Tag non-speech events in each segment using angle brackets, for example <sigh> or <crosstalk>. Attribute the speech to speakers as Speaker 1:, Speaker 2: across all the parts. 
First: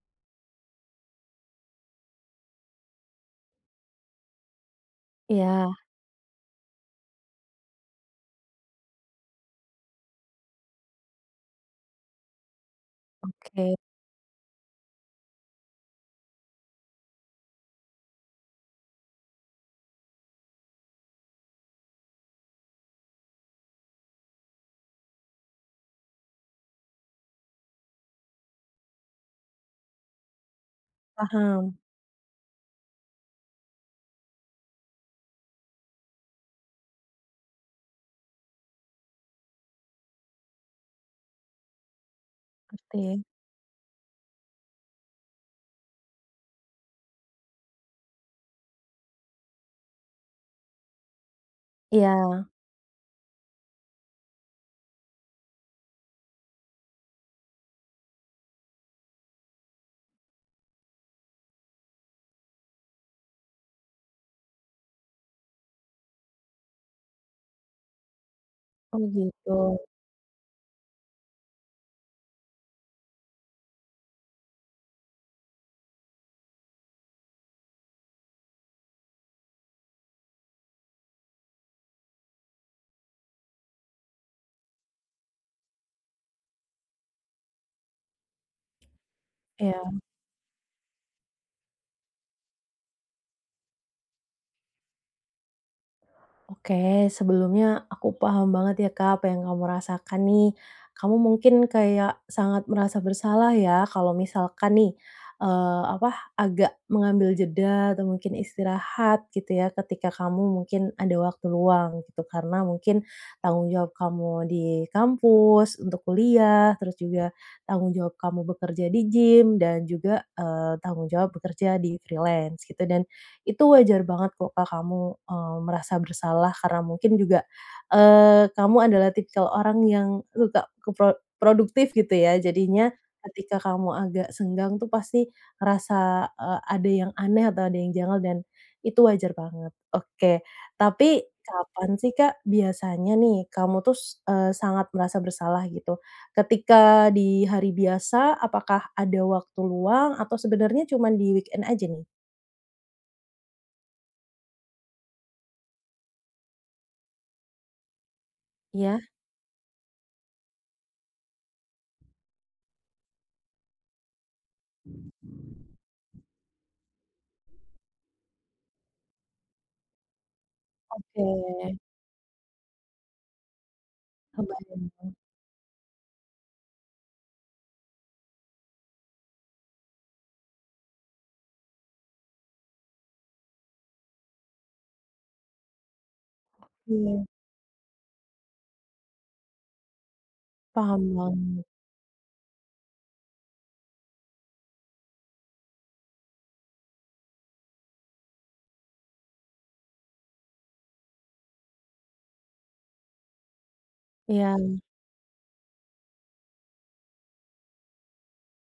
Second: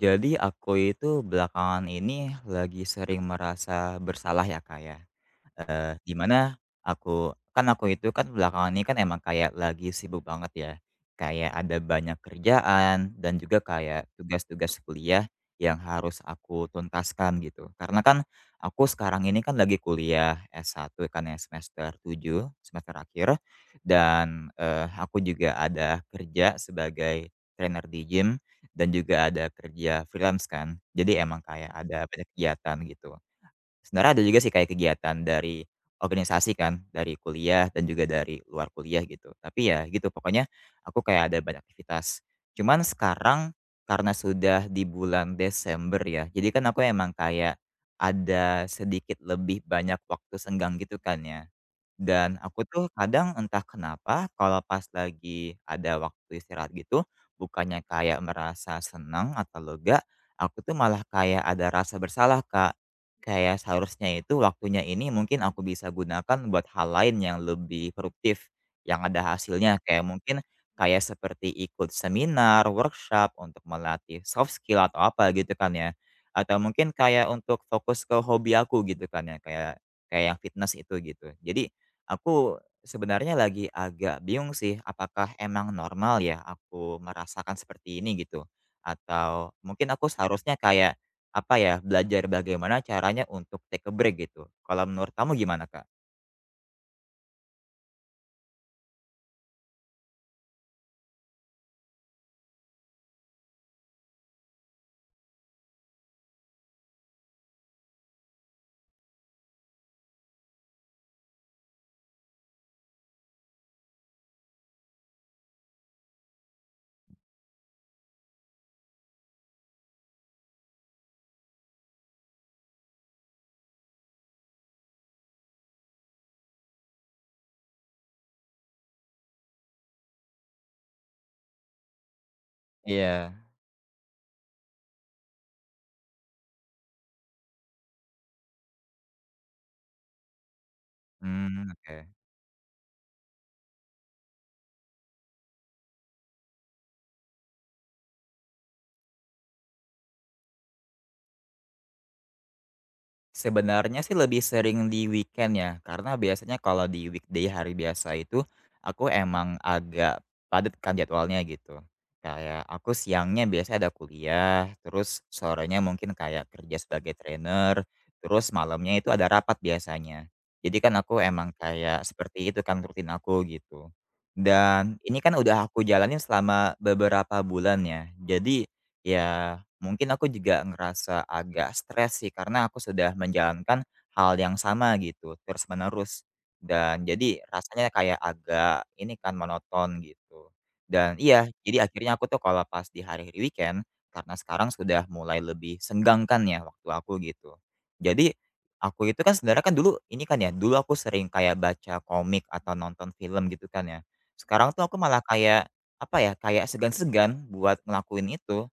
Speaker 1: Jadi aku itu belakangan ini lagi sering merasa bersalah ya Kak ya.
Speaker 2: Iya,
Speaker 1: Di mana aku itu kan belakangan ini kan emang kayak lagi sibuk banget ya, kayak ada banyak kerjaan dan juga
Speaker 2: oke,
Speaker 1: kayak tugas-tugas kuliah yang harus aku tuntaskan gitu. Karena kan aku sekarang ini kan lagi kuliah s satu kan ya semester 7 semester akhir dan, aku juga ada kerja sebagai trainer di gym dan juga ada kerja freelance kan. Jadi emang kayak
Speaker 2: paham,
Speaker 1: ada banyak kegiatan gitu. Sebenarnya ada juga sih kayak kegiatan dari organisasi kan, dari kuliah dan juga dari luar kuliah gitu. Tapi ya gitu, pokoknya aku kayak ada banyak aktivitas. Cuman
Speaker 2: ngerti.
Speaker 1: sekarang karena sudah di bulan Desember ya, jadi kan aku emang kayak ada sedikit lebih banyak waktu senggang gitu kan ya. Dan
Speaker 2: Iya,
Speaker 1: aku tuh kadang entah kenapa kalau pas lagi ada waktu istirahat gitu, bukannya kayak merasa senang atau lega, aku tuh malah kayak ada rasa bersalah, Kak. Kayak seharusnya itu waktunya ini mungkin aku bisa gunakan buat hal lain yang lebih produktif, yang
Speaker 2: oh
Speaker 1: ada
Speaker 2: gitu,
Speaker 1: hasilnya. Kayak mungkin kayak seperti ikut seminar, workshop untuk melatih soft skill atau apa gitu kan ya. Atau mungkin kayak untuk fokus ke hobi aku gitu kan ya, kayak kayak yang fitness itu gitu. Jadi aku sebenarnya lagi agak bingung sih, apakah emang normal ya aku merasakan seperti ini gitu? Atau
Speaker 2: iya.
Speaker 1: mungkin aku seharusnya kayak, apa ya, belajar bagaimana caranya untuk take a break gitu. Kalau menurut kamu gimana, Kak?
Speaker 2: Oke, sebelumnya aku paham banget ya Kak apa yang kamu rasakan nih. Kamu mungkin kayak sangat merasa bersalah ya kalau misalkan nih eee, apa, agak mengambil jeda atau mungkin istirahat gitu ya ketika kamu mungkin ada waktu luang gitu. Karena mungkin tanggung jawab kamu di kampus untuk kuliah, terus juga tanggung jawab kamu bekerja di gym dan juga, tanggung jawab bekerja di freelance gitu dan itu wajar banget kok, Kak, kamu, merasa bersalah karena mungkin juga, kamu adalah tipikal orang yang suka produktif gitu ya. Jadinya
Speaker 1: Iya.
Speaker 2: ketika kamu agak senggang tuh pasti ngerasa, ada yang aneh atau ada yang janggal dan itu wajar banget. Oke, tapi
Speaker 1: Mmm,
Speaker 2: kapan
Speaker 1: oke.
Speaker 2: sih, Kak, biasanya nih kamu tuh sangat merasa bersalah gitu? Ketika di hari biasa, apakah ada waktu luang atau sebenarnya cuma di weekend aja nih?
Speaker 1: Sebenarnya sih lebih sering di weekend ya, karena biasanya kalau di weekday hari biasa itu,
Speaker 2: Iya.
Speaker 1: aku emang agak padat kan jadwalnya gitu. Kayak aku siangnya biasanya ada kuliah, terus sorenya mungkin kayak kerja sebagai trainer, terus malamnya itu ada rapat biasanya. Jadi kan aku
Speaker 2: Oke,
Speaker 1: emang kayak seperti itu kan rutin aku gitu.
Speaker 2: kebayang.
Speaker 1: Dan ini kan udah aku jalanin selama beberapa bulan ya. Jadi ya mungkin aku juga ngerasa agak stres sih karena aku sudah menjalankan hal yang sama gitu terus-menerus. Dan
Speaker 2: Iya,
Speaker 1: jadi rasanya kayak agak ini kan monoton gitu.
Speaker 2: paham
Speaker 1: Dan iya,
Speaker 2: banget.
Speaker 1: jadi akhirnya aku tuh kalau pas di hari-hari weekend karena sekarang sudah mulai lebih senggang kan ya waktu aku gitu. Jadi aku itu kan sebenarnya kan dulu ini kan ya, dulu aku sering kayak baca komik atau nonton film gitu kan ya.
Speaker 2: Iya,
Speaker 1: Sekarang tuh aku malah kayak apa ya, kayak segan-segan buat ngelakuin itu.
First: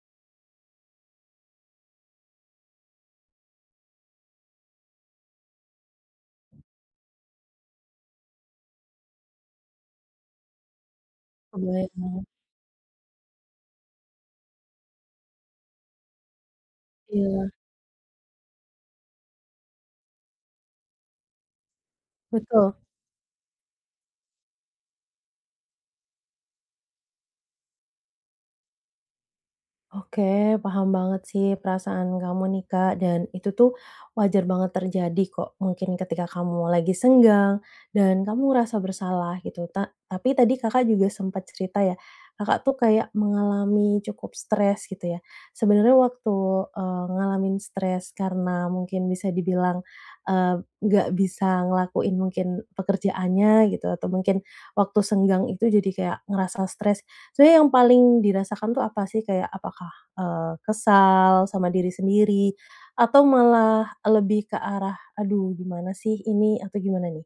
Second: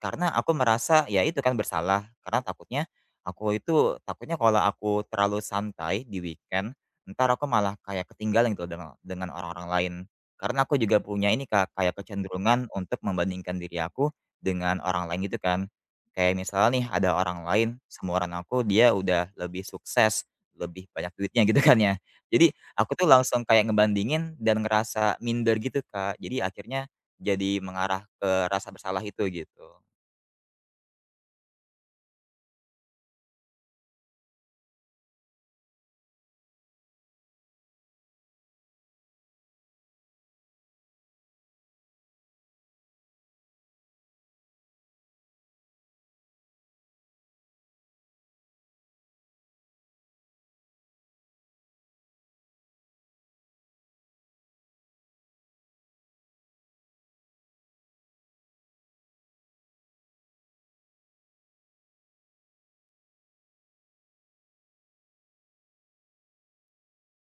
Speaker 1: Karena aku merasa, ya itu kan bersalah, karena takutnya aku itu takutnya kalau aku terlalu santai di weekend, ntar aku malah kayak ketinggalan gitu dengan orang-orang lain. Karena aku juga punya ini Kak, kayak
Speaker 2: kebayang.
Speaker 1: kecenderungan untuk membandingkan diri aku dengan orang lain gitu kan. Kayak misalnya nih ada orang
Speaker 2: Iya,
Speaker 1: lain, seumuran aku, dia udah lebih sukses, lebih banyak duitnya gitu kan ya. Jadi
Speaker 2: betul.
Speaker 1: aku tuh langsung kayak ngebandingin dan ngerasa minder gitu Kak. Jadi akhirnya jadi mengarah ke rasa bersalah itu gitu.
Speaker 2: Oke, paham banget sih perasaan kamu nih Kak, dan itu tuh wajar banget terjadi kok. Mungkin ketika kamu lagi senggang dan kamu ngerasa bersalah gitu. Tapi tadi Kakak juga sempat cerita ya, Kakak tuh kayak mengalami cukup stres gitu ya. Sebenarnya waktu ngalamin stres karena mungkin bisa dibilang eh, nggak bisa ngelakuin mungkin pekerjaannya gitu atau mungkin waktu senggang itu jadi kayak ngerasa stres. Sebenarnya yang paling dirasakan tuh apa sih? Kayak apakah, eee, kesal sama diri sendiri atau malah lebih ke arah, "Aduh gimana sih ini?" Atau gimana nih?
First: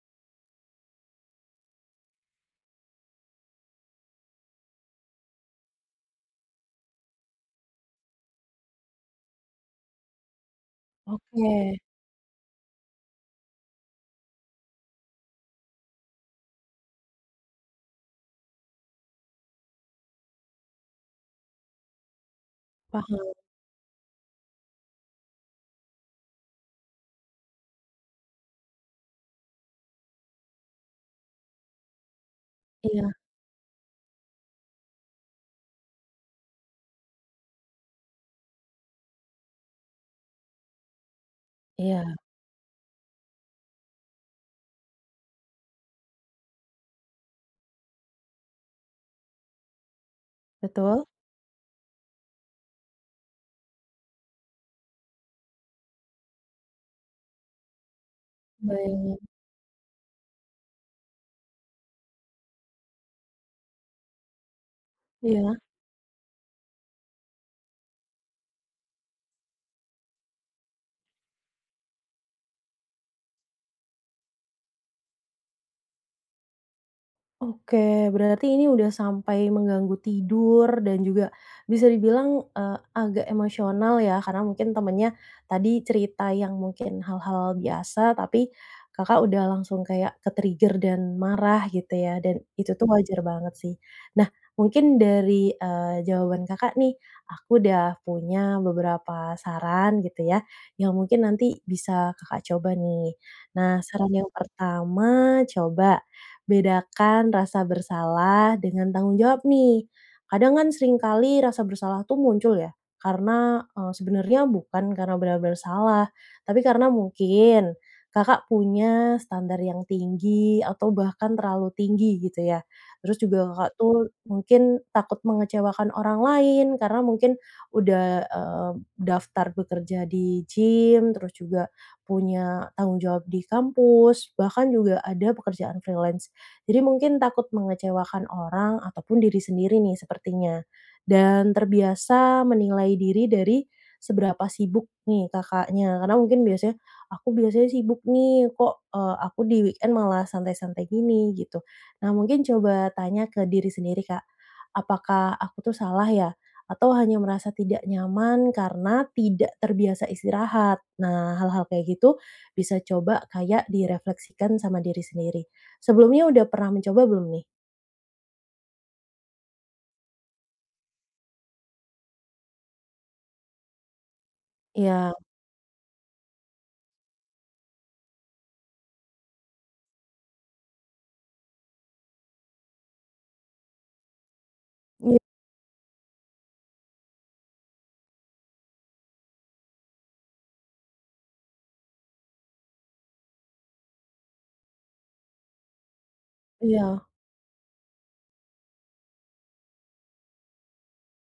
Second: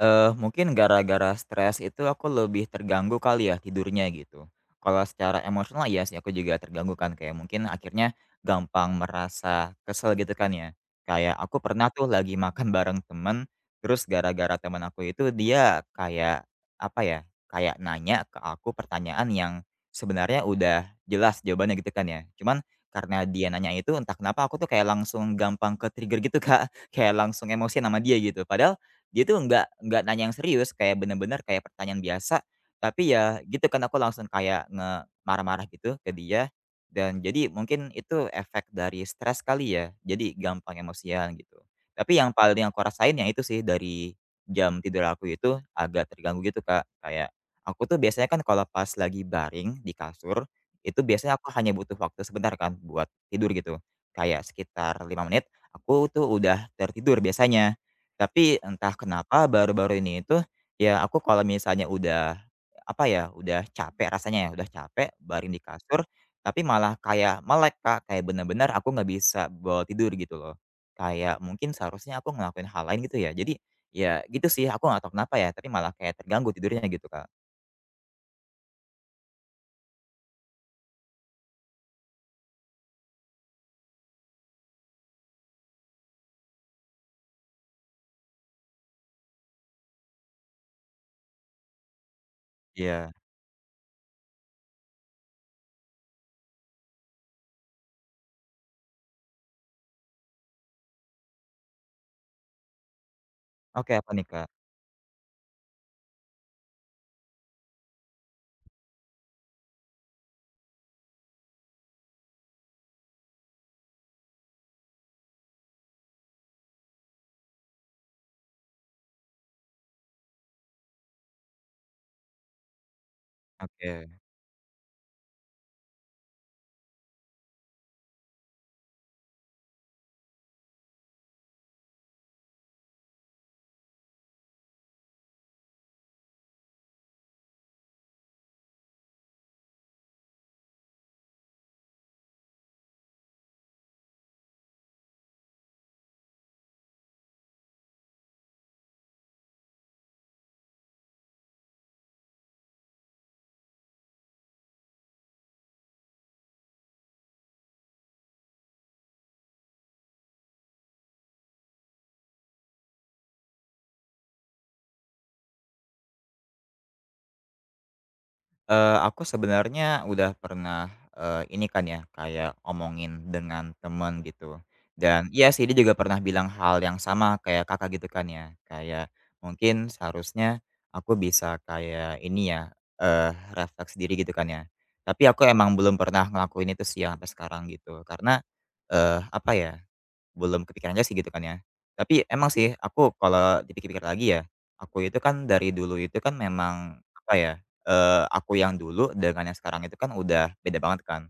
Speaker 1: Eh, mungkin gara-gara stres itu aku lebih terganggu kali ya tidurnya gitu. Kalau secara emosional ya sih aku juga terganggu kan kayak mungkin akhirnya gampang merasa kesel gitu kan ya. Kayak
Speaker 2: Oke,
Speaker 1: aku pernah tuh lagi makan bareng temen, terus gara-gara temen aku itu dia kayak apa ya, kayak nanya ke aku pertanyaan yang sebenarnya udah jelas jawabannya gitu kan ya. Cuman karena
Speaker 2: paham.
Speaker 1: dia nanya itu entah kenapa aku tuh kayak langsung gampang ke-trigger gitu Kak, <laughs> kayak langsung emosi sama dia gitu. Padahal dia tuh nggak nanya yang serius, kayak bener-bener kayak pertanyaan biasa,
Speaker 2: Iya
Speaker 1: tapi ya gitu kan aku langsung kayak nge marah-marah gitu ke dia, dan jadi mungkin itu efek dari stres kali ya, jadi gampang emosian gitu.
Speaker 2: iya,
Speaker 1: Tapi yang paling aku rasain ya itu sih dari jam tidur aku itu agak terganggu gitu, Kak. Kayak aku tuh biasanya kan kalau pas lagi baring di kasur, itu
Speaker 2: betul.
Speaker 1: biasanya aku hanya butuh waktu sebentar kan buat tidur gitu, kayak sekitar 5 menit, aku tuh udah tertidur biasanya. Tapi entah
Speaker 2: Kebayang,
Speaker 1: kenapa baru-baru ini itu, ya aku kalau misalnya udah, apa ya, udah capek rasanya ya, udah capek baring
Speaker 2: iya.
Speaker 1: di kasur, tapi malah kayak melek Kak, kayak bener-bener aku nggak bisa bawa tidur gitu loh. Kayak mungkin seharusnya aku ngelakuin hal lain gitu ya. Jadi, ya gitu sih aku nggak tahu kenapa ya, tapi malah kayak terganggu tidurnya gitu Kak.
Speaker 2: Oke, berarti ini udah sampai mengganggu tidur dan juga bisa dibilang, agak emosional ya karena mungkin temennya tadi cerita yang mungkin hal-hal biasa tapi Kakak udah langsung kayak ke-trigger dan marah gitu ya dan itu tuh
Speaker 1: Iya.
Speaker 2: wajar banget sih. Nah mungkin dari, jawaban Kakak nih, aku udah punya beberapa saran gitu ya yang mungkin nanti bisa Kakak coba nih. Nah
Speaker 1: Oke, apa
Speaker 2: saran
Speaker 1: nih
Speaker 2: yang
Speaker 1: Kak?
Speaker 2: pertama coba bedakan rasa bersalah dengan tanggung jawab nih. Kadang kan seringkali rasa bersalah tuh muncul ya, karena sebenarnya bukan karena benar-benar salah, tapi karena mungkin Kakak punya standar yang tinggi atau bahkan terlalu tinggi gitu ya. Terus juga Kakak
Speaker 1: Oke.
Speaker 2: tuh mungkin takut mengecewakan orang lain karena mungkin udah, daftar bekerja di gym, terus juga punya tanggung jawab di kampus, bahkan juga ada pekerjaan freelance. Jadi mungkin takut mengecewakan orang ataupun diri sendiri nih sepertinya. Dan terbiasa menilai diri dari seberapa sibuk nih Kakaknya, karena mungkin biasanya, "Aku biasanya sibuk nih, kok, eee, aku di weekend malah santai-santai gini?" Gitu. Nah mungkin coba tanya ke diri sendiri, Kak, "Apakah aku tuh salah ya? Atau hanya merasa tidak nyaman karena tidak terbiasa istirahat?" Nah hal-hal kayak gitu bisa coba kayak direfleksikan sama diri sendiri. Sebelumnya udah pernah mencoba belum nih?
Speaker 1: Aku sebenarnya udah pernah, ini kan ya, kayak ngomongin dengan temen gitu.
Speaker 2: Iya,
Speaker 1: Dan iya sih, dia juga pernah bilang hal yang sama kayak Kakak gitu kan ya. Kayak mungkin seharusnya aku bisa kayak ini ya, refleks diri gitu kan ya.
Speaker 2: iya
Speaker 1: Tapi aku emang belum pernah ngelakuin itu sih yang sampai sekarang gitu. Karena, apa ya belum kepikiran aja sih gitu kan ya. Tapi emang sih aku kalau dipikir-pikir lagi ya, aku itu kan dari dulu itu kan memang
Speaker 2: iya,
Speaker 1: apa ya, aku yang dulu dengan yang sekarang itu kan udah beda banget kan.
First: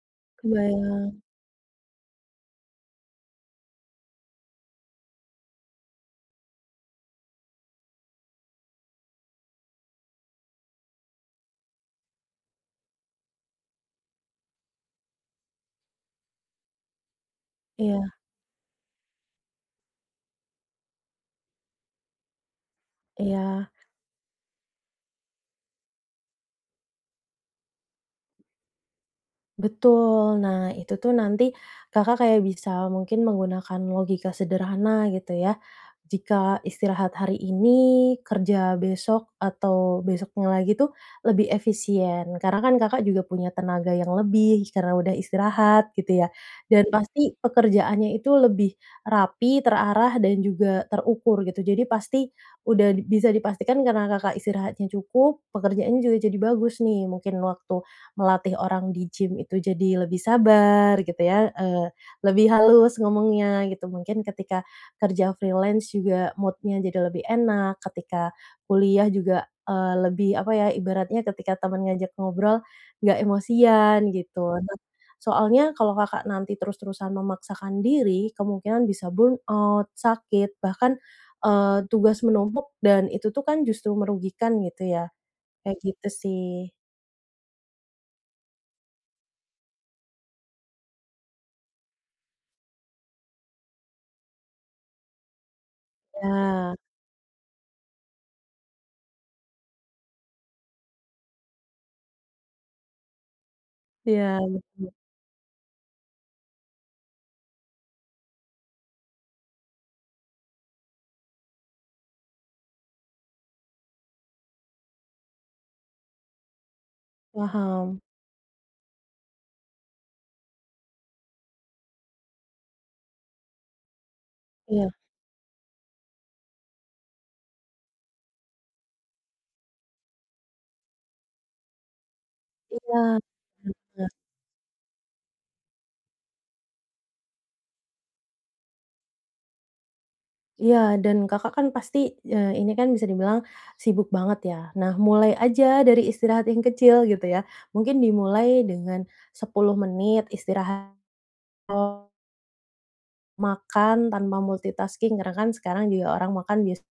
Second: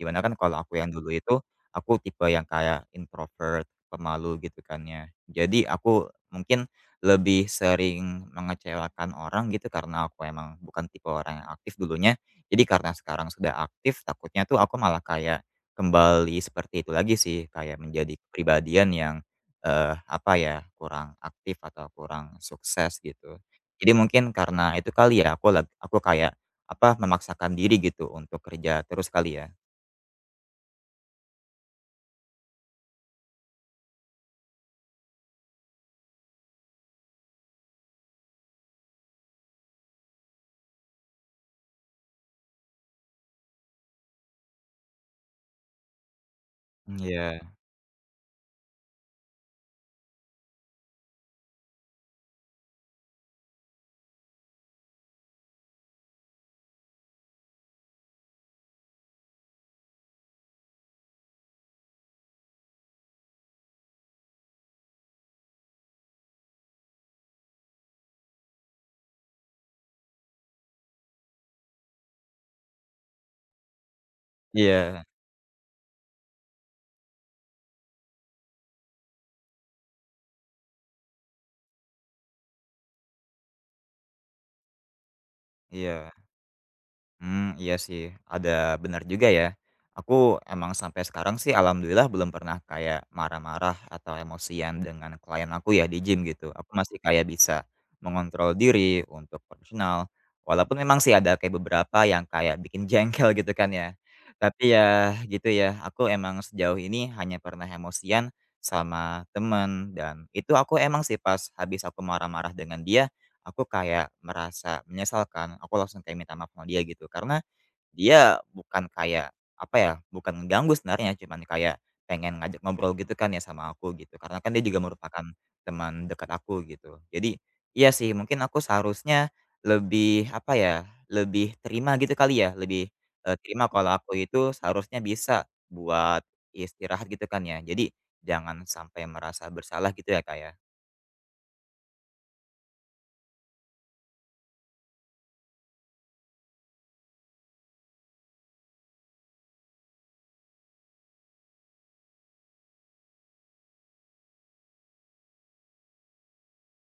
Speaker 1: Gimana kan kalau aku yang
Speaker 2: kebayang.
Speaker 1: dulu itu, aku tipe yang kayak introvert, pemalu gitu kan ya. Jadi aku mungkin lebih sering mengecewakan orang gitu karena aku emang bukan tipe orang yang aktif dulunya. Jadi karena sekarang sudah aktif, takutnya tuh aku malah kayak kembali seperti itu lagi sih, kayak menjadi
Speaker 2: Iya
Speaker 1: kepribadian yang, apa ya, kurang aktif atau kurang sukses gitu.
Speaker 2: iya.
Speaker 1: Jadi mungkin karena itu kali ya, aku kayak, apa, memaksakan diri gitu untuk kerja terus kali ya?
Speaker 2: Betul. Nah, itu tuh nanti Kakak kayak bisa mungkin menggunakan logika sederhana gitu ya. Jika istirahat hari ini, kerja besok atau besoknya lagi tuh lebih efisien. Karena kan Kakak juga punya tenaga yang lebih karena udah istirahat gitu ya. Dan pasti
Speaker 1: Iya,
Speaker 2: pekerjaannya itu lebih rapi, terarah dan juga terukur gitu. Jadi pasti bisa dipastikan karena Kakak istirahatnya cukup, pekerjaannya juga jadi bagus nih. Mungkin waktu melatih orang di gym itu jadi lebih sabar gitu ya, lebih halus ngomongnya gitu. Mungkin ketika kerja freelance juga mood-nya jadi lebih enak, ketika kuliah juga, lebih apa ya, ibaratnya ketika teman ngajak ngobrol nggak emosian gitu. Nah,
Speaker 1: iya,
Speaker 2: soalnya kalau Kakak nanti terus-terusan memaksakan diri, kemungkinan bisa burnout, sakit, bahkan, tugas menumpuk dan itu tuh kan justru merugikan gitu ya, kayak gitu
Speaker 1: iya.
Speaker 2: sih.
Speaker 1: Hmm, iya sih, ada benar juga ya. Aku emang sampai sekarang sih alhamdulillah belum pernah kayak marah-marah atau emosian dengan klien aku ya di gym gitu. Aku
Speaker 2: Ya.
Speaker 1: masih kayak bisa mengontrol diri untuk profesional, walaupun memang sih ada kayak beberapa yang kayak bikin <laughs> jengkel gitu kan ya.
Speaker 2: Iya,
Speaker 1: Tapi
Speaker 2: betul,
Speaker 1: ya gitu ya, aku emang sejauh ini hanya pernah emosian sama temen dan itu aku emang sih pas habis aku marah-marah dengan dia, aku kayak merasa menyesalkan aku langsung kayak minta maaf sama dia gitu. Karena
Speaker 2: paham.
Speaker 1: dia bukan kayak, apa ya, bukan mengganggu sebenarnya, cuman kayak pengen ngajak ngobrol gitu kan ya sama aku gitu. Karena kan dia juga
Speaker 2: Iya
Speaker 1: merupakan teman dekat aku gitu. Jadi iya sih, mungkin aku seharusnya lebih, apa ya, lebih terima gitu kali ya, lebih,
Speaker 2: iya,
Speaker 1: terima
Speaker 2: bener
Speaker 1: kalau aku
Speaker 2: banget.
Speaker 1: itu seharusnya bisa buat istirahat gitu kan ya. Jadi jangan sampai merasa bersalah gitu ya, Kak, ya.
Speaker 2: Iya, dan Kakak kan pasti, ini kan bisa dibilang sibuk banget ya. Nah, mulai aja dari istirahat yang kecil gitu ya. Mungkin dimulai dengan 10 menit istirahat, makan tanpa multitasking karena kan sekarang juga orang makan bias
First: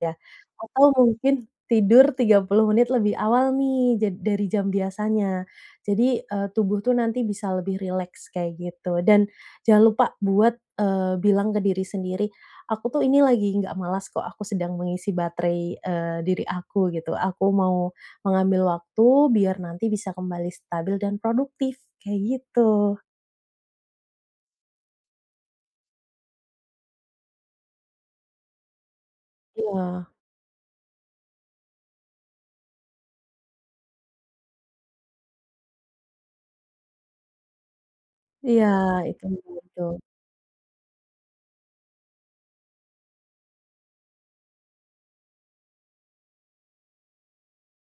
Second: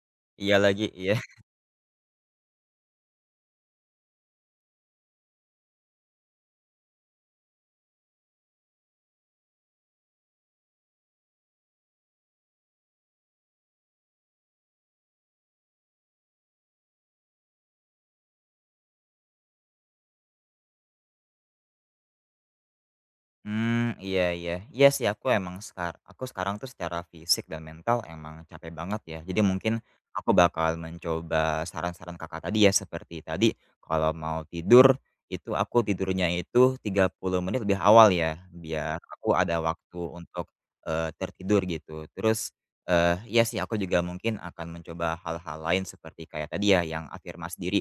Speaker 2: ya,
Speaker 1: Iya lagi,
Speaker 2: atau
Speaker 1: iya.
Speaker 2: mungkin tidur 30 menit lebih awal nih dari jam biasanya. Jadi, tubuh tuh nanti bisa lebih rileks kayak gitu dan jangan lupa buat, bilang ke diri sendiri, "Aku tuh ini lagi nggak malas kok, aku sedang mengisi baterai, diri aku," gitu. "Aku mau mengambil waktu biar nanti bisa kembali stabil dan produktif," kayak gitu.
Speaker 1: Hmm, iya iya. Iya sih aku emang aku sekarang tuh secara fisik dan mental emang capek banget ya. Jadi mungkin
Speaker 2: Iya
Speaker 1: aku bakal mencoba saran-saran Kakak tadi ya, seperti tadi kalau mau tidur, itu aku tidurnya itu 30 menit lebih awal ya,
Speaker 2: iya,
Speaker 1: biar
Speaker 2: itu
Speaker 1: aku ada
Speaker 2: itu
Speaker 1: waktu untuk, tertidur gitu. Terus, iya sih aku juga mungkin akan mencoba hal-hal lain seperti kayak tadi ya yang afirmasi diri,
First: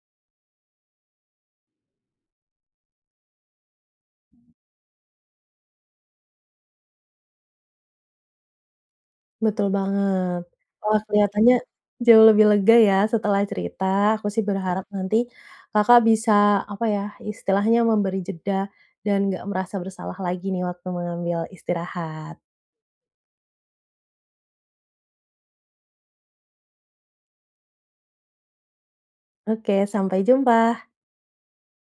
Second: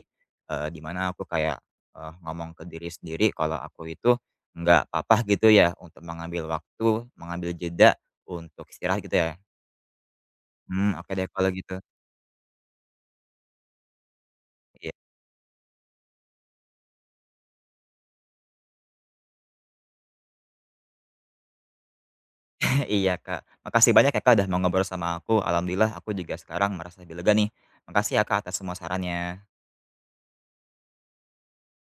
Speaker 1: di mana aku kayak, ngomong ke diri sendiri kalau aku itu nggak apa-apa gitu ya untuk mengambil waktu, mengambil jeda untuk istirahat gitu ya?
Speaker 2: betul banget.
Speaker 1: Hmm,
Speaker 2: Wah,
Speaker 1: oke deh kalau
Speaker 2: kelihatannya
Speaker 1: gitu.
Speaker 2: jauh lebih lega ya setelah cerita. Aku sih berharap
Speaker 1: Iya
Speaker 2: nanti Kakak bisa, apa ya, istilahnya memberi jeda dan nggak merasa bersalah lagi nih waktu mengambil istirahat.
Speaker 1: <laughs> iya, Kak. Makasih banyak ya, Kak, udah mau ngobrol sama aku. Alhamdulillah aku juga sekarang merasa lebih lega nih. Makasih ya, Kak, atas semua sarannya.
Speaker 2: Oke, sampai jumpa.